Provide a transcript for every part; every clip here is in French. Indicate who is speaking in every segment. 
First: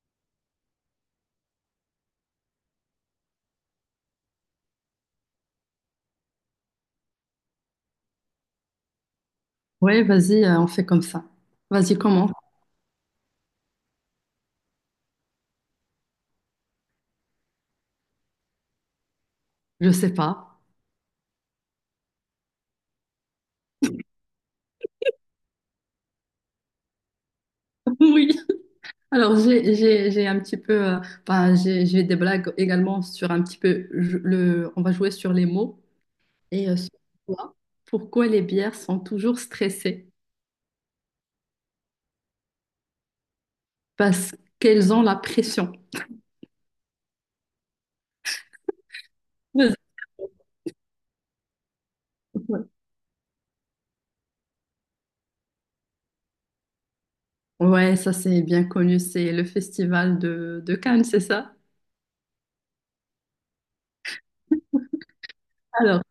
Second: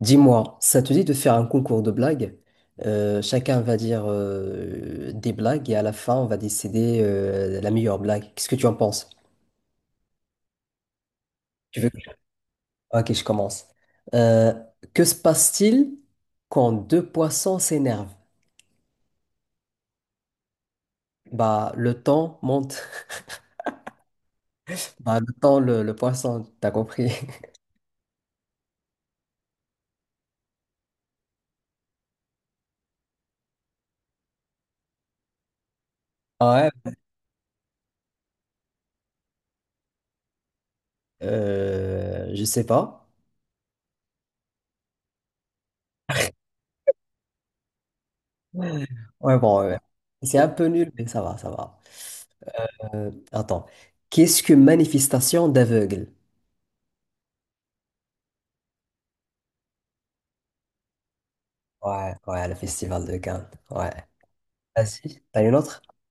Speaker 1: Dis-moi, ça te dit de faire un concours de blagues? Chacun va dire des blagues et à la fin, on va décider la meilleure blague. Qu'est-ce que tu en penses?
Speaker 2: Ouais, vas-y, on fait comme ça.
Speaker 1: Tu veux...
Speaker 2: Vas-y, comment?
Speaker 1: Ok, je commence. Euh, que se passe-t-il quand deux poissons s'énervent?
Speaker 2: Je sais pas.
Speaker 1: Bah, le temps monte. Bah, le temps, le poisson, t'as compris?
Speaker 2: Oui. Alors, j'ai un petit peu, j'ai des blagues également sur un petit peu on va jouer sur les mots et
Speaker 1: Ouais.
Speaker 2: sur quoi- pourquoi les bières sont toujours stressées?
Speaker 1: Je sais pas.
Speaker 2: Parce qu'elles ont la pression.
Speaker 1: Ouais, ouais, bon, ouais,
Speaker 2: Vas-y.
Speaker 1: ouais. C'est un peu nul, mais ça va, ça va.
Speaker 2: Ouais,
Speaker 1: Attends. Qu'est-ce que manifestation d'aveugle?
Speaker 2: ouais, ça c'est bien connu, c'est le festival de Cannes, c'est ça?
Speaker 1: Ouais, ouais, le festival de Cannes. Ouais. Vas-y. T'as une autre?
Speaker 2: Alors,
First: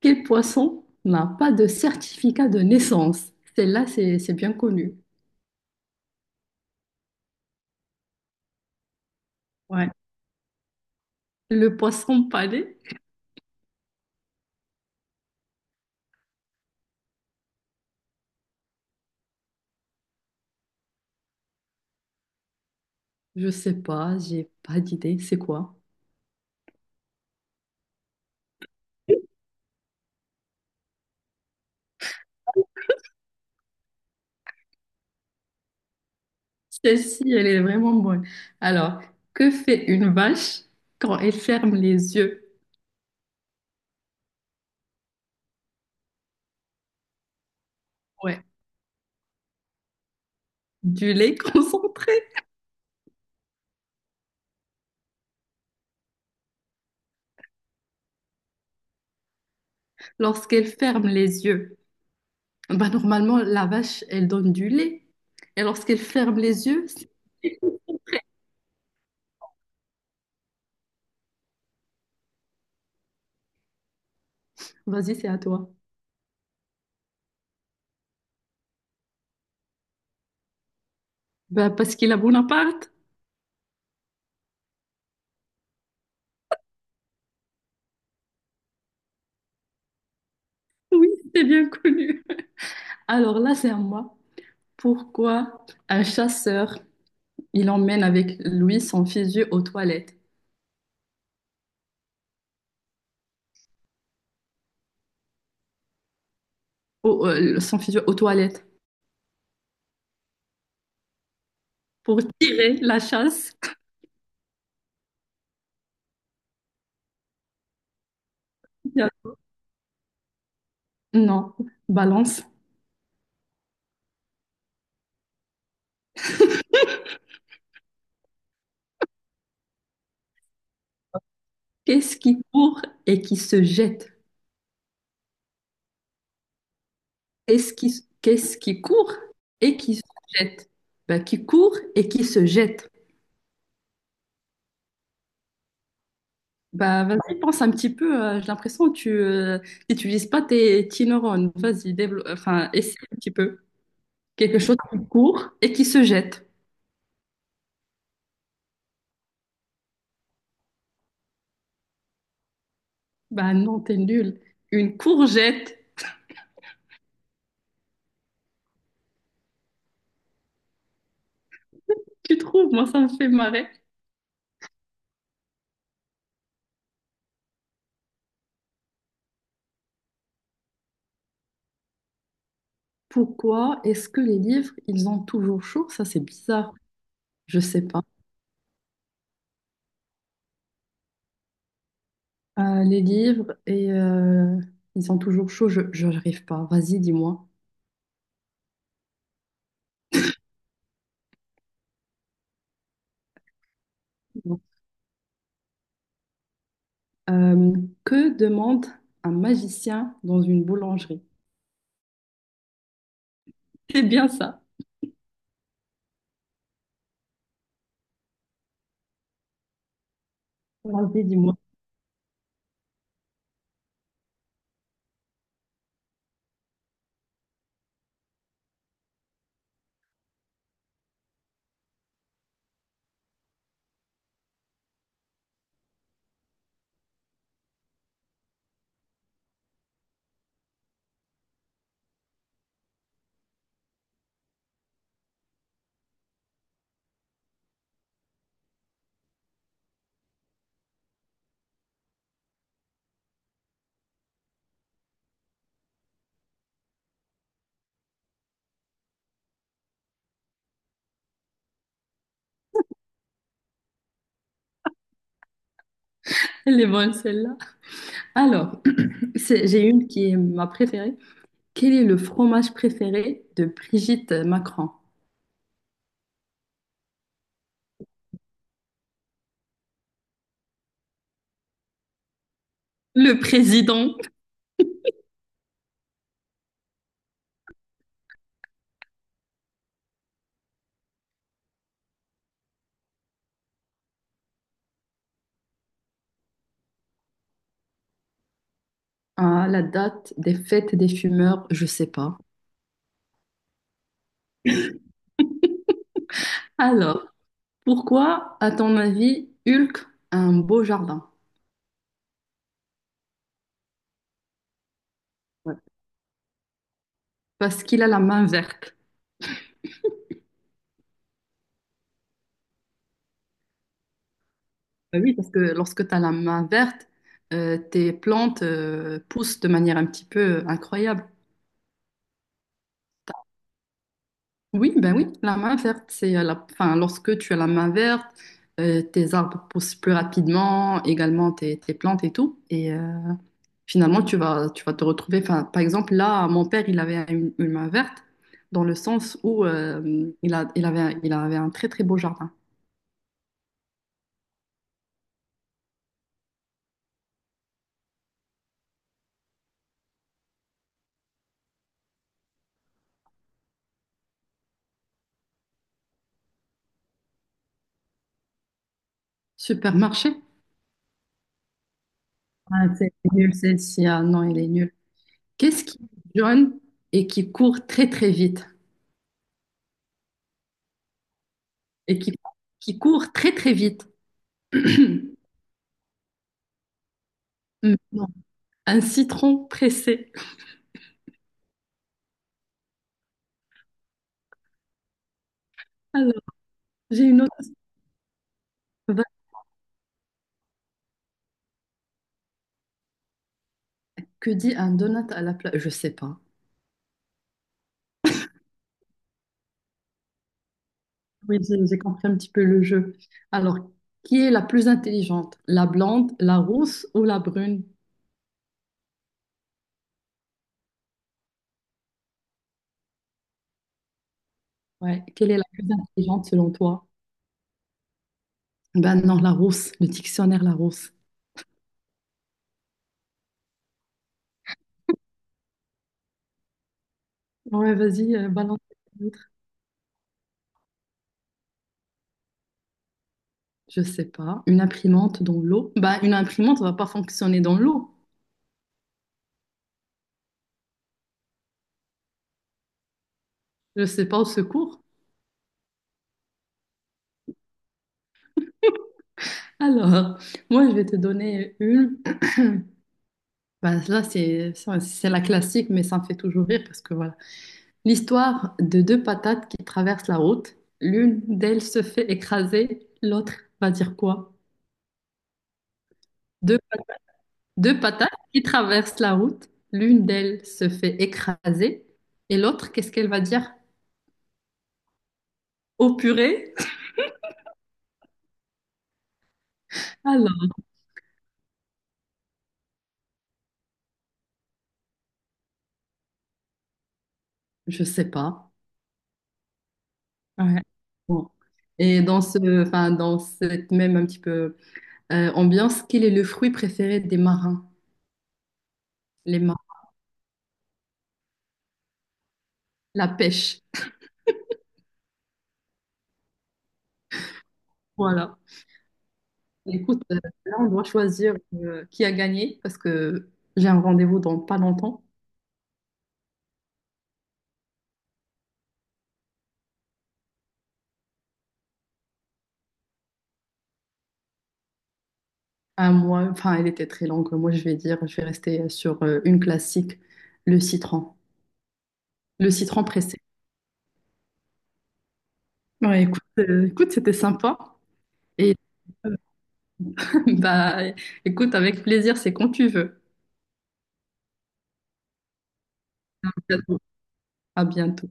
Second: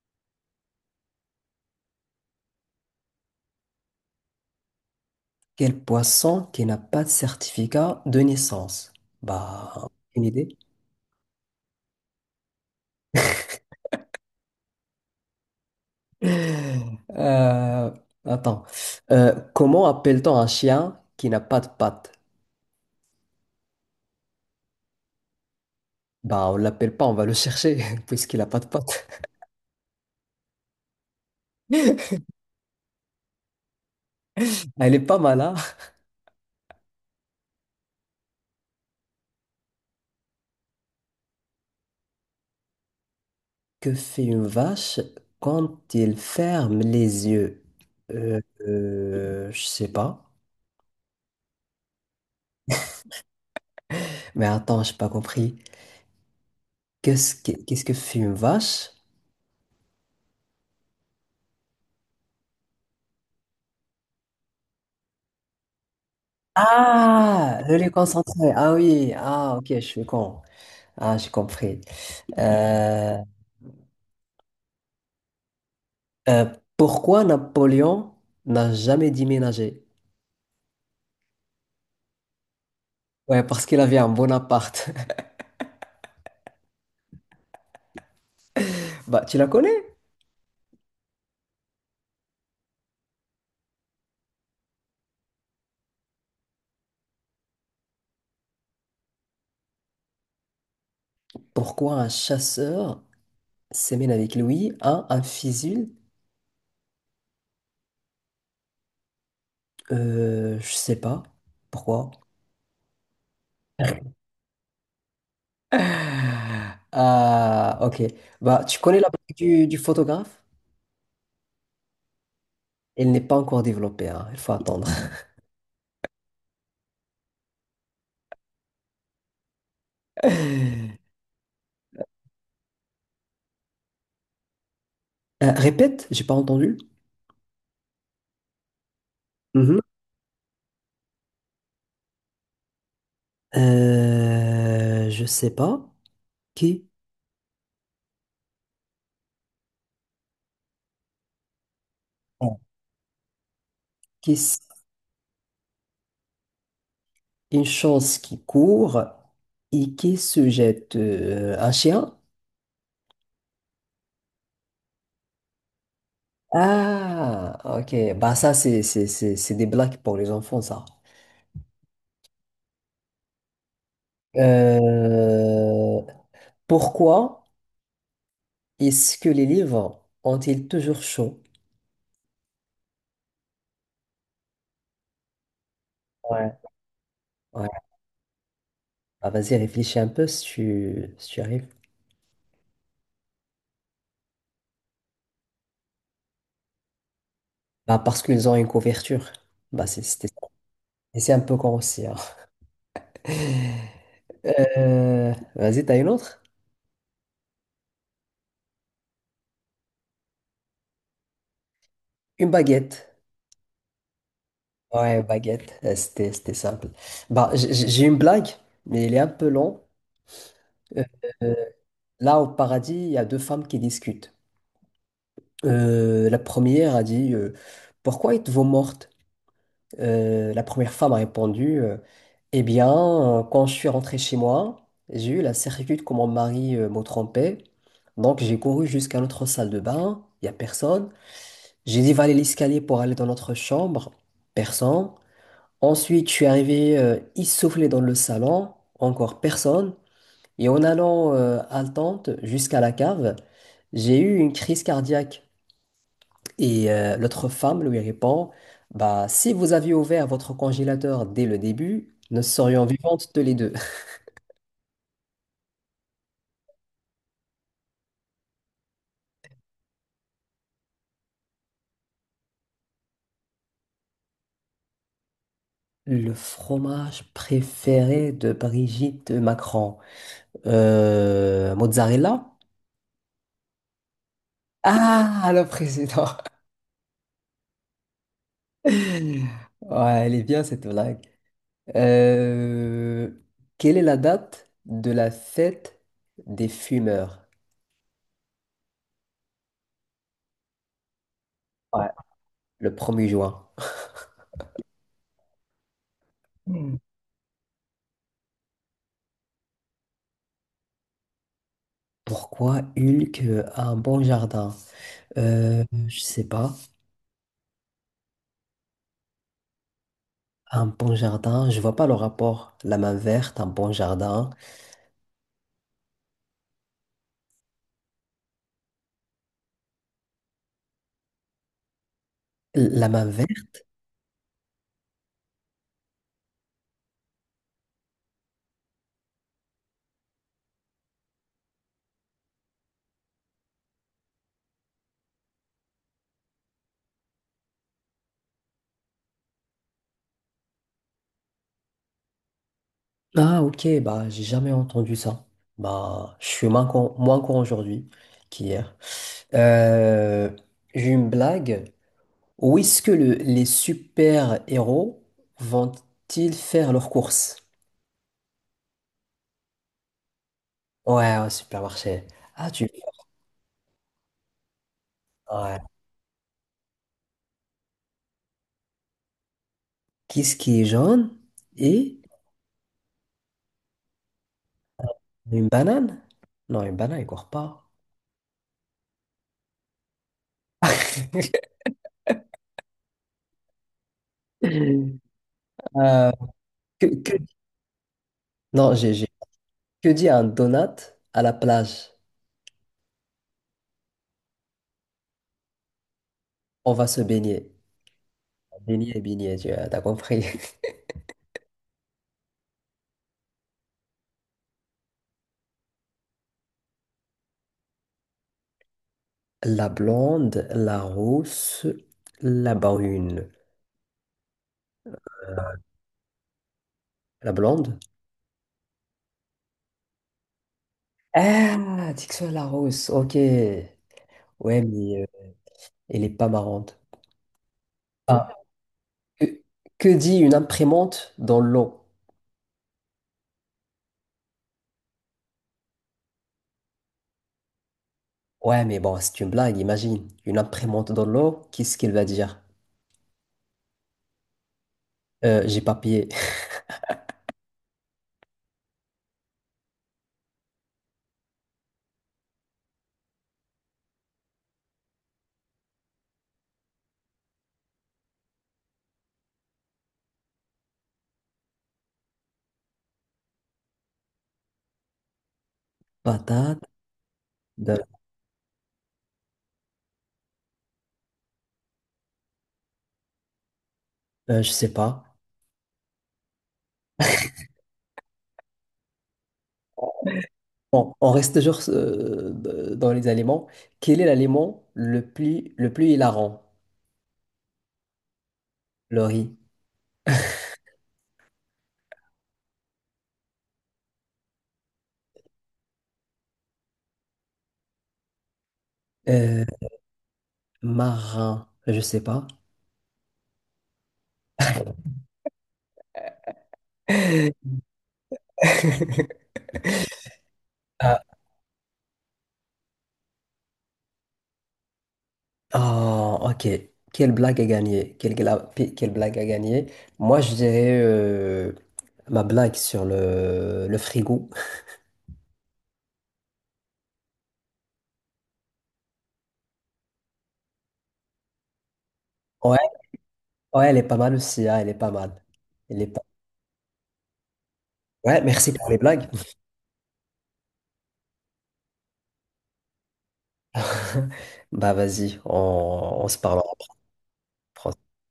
Speaker 2: quel poisson n'a pas de certificat de naissance? Celle-là, c'est bien connu.
Speaker 1: Quel poisson qui n'a pas de certificat de naissance? Bah,
Speaker 2: Ouais.
Speaker 1: une idée?
Speaker 2: Le poisson pané.
Speaker 1: Euh, Attends. Comment appelle-t-on un chien qui n'a pas de pattes?
Speaker 2: Je sais pas, j'ai pas d'idée. C'est quoi?
Speaker 1: Bah, on l'appelle pas, on va le chercher, puisqu'il n'a pas de pattes. Elle est pas mal, hein?
Speaker 2: Celle-ci, elle est vraiment bonne. Alors, que fait une vache quand elle ferme les yeux?
Speaker 1: Que fait une vache quand elle ferme les yeux?
Speaker 2: Ouais.
Speaker 1: Je sais pas.
Speaker 2: Du lait concentré
Speaker 1: Mais attends, j'ai pas compris. Qu'est-ce que fait une vache.
Speaker 2: lorsqu'elle ferme les yeux. Bah, normalement, la vache, elle donne du lait. Et lorsqu'elle ferme les yeux,
Speaker 1: Ah, le lait concentré. Ah oui, ah ok, je suis con. Ah, j'ai compris. Euh,
Speaker 2: vas-y, c'est à toi.
Speaker 1: euh, Pourquoi Napoléon n'a jamais déménagé?
Speaker 2: Bah, parce qu'il a Bonaparte.
Speaker 1: Ouais, parce qu'il avait un bon appart. Bah, tu la connais?
Speaker 2: Oui, c'est bien connu. Alors là, c'est à moi. Pourquoi un chasseur, il emmène avec lui son fusil aux toilettes?
Speaker 1: Pourquoi un chasseur s'emmène avec lui à un fusil?
Speaker 2: Son fusil aux toilettes.
Speaker 1: Je sais pas. Pourquoi?
Speaker 2: Pour tirer la chasse,
Speaker 1: Ah, ok. Bah, tu connais la blague du photographe?
Speaker 2: non, balance.
Speaker 1: Elle n'est pas encore développée, hein. Il faut attendre.
Speaker 2: Qu'est-ce qui court et qui se jette?
Speaker 1: Répète, j'ai pas entendu.
Speaker 2: Qu'est-ce qui court et
Speaker 1: Mhm.
Speaker 2: qui se jette? Bah, qui court et qui se jette.
Speaker 1: Je sais pas. Qui,
Speaker 2: Bah, vas-y, pense un petit peu. J'ai l'impression que tu n'utilises pas tes petits neurones. Vas-y, développe,
Speaker 1: bon,
Speaker 2: enfin, essaie un petit peu.
Speaker 1: qui,
Speaker 2: Quelque
Speaker 1: s-
Speaker 2: chose qui court et qui se jette.
Speaker 1: une chose qui court et qui se jette un chien?
Speaker 2: Bah non, t'es nul. Une courgette.
Speaker 1: Ah, ok. Bah ça, c'est des blagues pour les enfants, ça.
Speaker 2: Tu trouves? Moi, ça me fait marrer.
Speaker 1: Euh, Pourquoi est-ce que les livres ont-ils toujours chaud?
Speaker 2: Pourquoi est-ce que les livres, ils ont toujours chaud? Ça, c'est
Speaker 1: Ouais.
Speaker 2: bizarre. Je
Speaker 1: Ouais.
Speaker 2: sais pas.
Speaker 1: Bah, vas-y, réfléchis un peu si tu arrives.
Speaker 2: Les livres, et ils sont toujours chauds, je n'arrive pas. Vas-y, dis-moi.
Speaker 1: Bah, parce qu'ils ont une couverture. Bah, ça. Et c'est un peu con aussi, hein. Vas-y, t'as une autre?
Speaker 2: Euh, que demande un magicien dans une boulangerie?
Speaker 1: Une baguette.
Speaker 2: C'est bien ça.
Speaker 1: Ouais, baguette. C'était simple. Bah, j'ai une blague, mais elle est un peu longue. Euh,
Speaker 2: Vas-y,
Speaker 1: euh,
Speaker 2: dis-moi.
Speaker 1: Là, au paradis, il y a deux femmes qui discutent. La première a dit pourquoi êtes-vous morte? La première femme a répondu, eh bien, quand je suis rentrée chez moi, j'ai eu la certitude que mon mari me trompait. Donc, j'ai couru jusqu'à notre salle de bain. Il n'y a personne. J'ai dévalé l'escalier pour aller dans notre chambre. Personne. Ensuite, je suis arrivé essoufflé dans le salon, encore personne. Et en allant haletante jusqu'à la cave, j'ai eu une crise cardiaque. Et l'autre femme lui répond, bah, si vous aviez ouvert votre congélateur dès le début, nous serions vivantes tous les deux.
Speaker 2: Elle est bonne, celle-là. Alors, j'ai une qui est ma préférée. Quel est le fromage préféré de Brigitte Macron?
Speaker 1: Le fromage préféré de Brigitte Macron. Mozzarella?
Speaker 2: Le président.
Speaker 1: Ah, le président. Ouais, elle est bien cette blague. Euh, Quelle est la date de la fête des fumeurs?
Speaker 2: Ah, la date des fêtes des fumeurs, je
Speaker 1: Ouais.
Speaker 2: sais pas.
Speaker 1: Le premier juin. Hmm.
Speaker 2: Alors, pourquoi, à ton avis, Hulk a un beau jardin?
Speaker 1: Pourquoi Hulk a un bon jardin? Je sais pas.
Speaker 2: Parce qu'il a la main verte.
Speaker 1: Un bon jardin, je vois pas le rapport. La main verte, un bon jardin.
Speaker 2: Bah oui, parce que lorsque tu as la main verte, tes plantes poussent de manière un petit peu incroyable.
Speaker 1: La main verte?
Speaker 2: Oui, ben oui, la main verte, c'est la... Enfin, lorsque tu as la main verte, tes arbres poussent plus rapidement, également tes plantes et tout. Et finalement, tu vas te retrouver... Enfin, par exemple, là, mon père, il avait une main verte dans le sens où il avait un très, très beau jardin.
Speaker 1: Ah, ok, bah, j'ai jamais entendu ça. Bah, je suis moins con aujourd'hui qu'hier. Euh, j'ai une blague. Où est-ce que les super-héros vont-ils faire leurs courses?
Speaker 2: Supermarché?
Speaker 1: Ouais, au supermarché. Ah, tu...
Speaker 2: Ah, c'est nul celle-ci. Ah non, elle est nulle.
Speaker 1: Ouais.
Speaker 2: Qu'est-ce qui est jaune et qui court très très vite?
Speaker 1: Qu'est-ce qui est jaune
Speaker 2: Et
Speaker 1: et
Speaker 2: qui court très très vite.
Speaker 1: une banane? Non, une banane, il court pas.
Speaker 2: Non. Un citron pressé.
Speaker 1: Euh,
Speaker 2: Alors,
Speaker 1: que,
Speaker 2: j'ai une
Speaker 1: que-
Speaker 2: autre.
Speaker 1: Non,
Speaker 2: Vague.
Speaker 1: que dit un donut à la plage?
Speaker 2: Que dit un donut à la place? Je sais pas.
Speaker 1: On va se baigner. Baigner, baigner, tu as t'as compris.
Speaker 2: Oui, j'ai compris un petit peu le jeu. Alors, qui est la plus intelligente? La blonde, la rousse ou la brune?
Speaker 1: La blonde, la rousse, la brune.
Speaker 2: Ouais, quelle est la plus intelligente selon toi?
Speaker 1: La blonde?
Speaker 2: Ben non, la rousse, le dictionnaire la rousse.
Speaker 1: Ah, Dixon la rousse, ok. Ouais, mais elle est pas marrante.
Speaker 2: Ouais, vas-y,
Speaker 1: Ah,
Speaker 2: balance.
Speaker 1: que, que dit une imprimante dans l'eau?
Speaker 2: Je sais pas. Une imprimante dans l'eau? Bah, une imprimante va pas fonctionner dans l'eau.
Speaker 1: Ouais, mais bon, c'est une blague, imagine. Une imprimante dans l'eau, qu'est-ce qu'elle va dire?
Speaker 2: Je sais pas, au secours.
Speaker 1: J'ai papier,
Speaker 2: Alors, moi, je vais te donner une. Bah, là, c'est ça, c'est la classique, mais ça me fait toujours rire parce que voilà. L'histoire de deux patates qui traversent la route. L'une d'elles se fait écraser, l'autre va dire quoi? Deux,
Speaker 1: patate,
Speaker 2: deux
Speaker 1: de-
Speaker 2: patates qui traversent la route. L'une d'elles se fait écraser et l'autre, qu'est-ce qu'elle va dire?
Speaker 1: je sais pas.
Speaker 2: Au purée? Alors,
Speaker 1: Bon, on reste toujours dans les aliments. Quel est l'aliment le plus hilarant?
Speaker 2: je sais pas.
Speaker 1: Le riz.
Speaker 2: Ouais. Bon. Et dans ce, enfin, dans cette même un petit peu ambiance, quel est le fruit préféré des marins? Les
Speaker 1: Euh,
Speaker 2: marins,
Speaker 1: Marin, je sais pas.
Speaker 2: la pêche. Voilà. Écoute, là, on doit choisir qui a gagné parce que j'ai un rendez-vous dans pas longtemps.
Speaker 1: Ah, ok. Quelle blague a gagné? Quelle blague a gagné? Moi, je dirais ma blague sur le frigo.
Speaker 2: Un mois, enfin, elle était très longue. Moi, je vais dire, je vais rester sur une classique, le citron. Le
Speaker 1: Ouais,
Speaker 2: citron pressé.
Speaker 1: ouais, elle est pas mal aussi, hein, elle est pas mal. Elle est pas...
Speaker 2: Ouais, écoute, écoute, c'était sympa.
Speaker 1: Ouais, merci
Speaker 2: Et
Speaker 1: pour les blagues.
Speaker 2: bah, écoute, avec plaisir, c'est quand tu veux.
Speaker 1: Bah vas-y, on se
Speaker 2: À
Speaker 1: parle
Speaker 2: bientôt. À
Speaker 1: après.
Speaker 2: bientôt.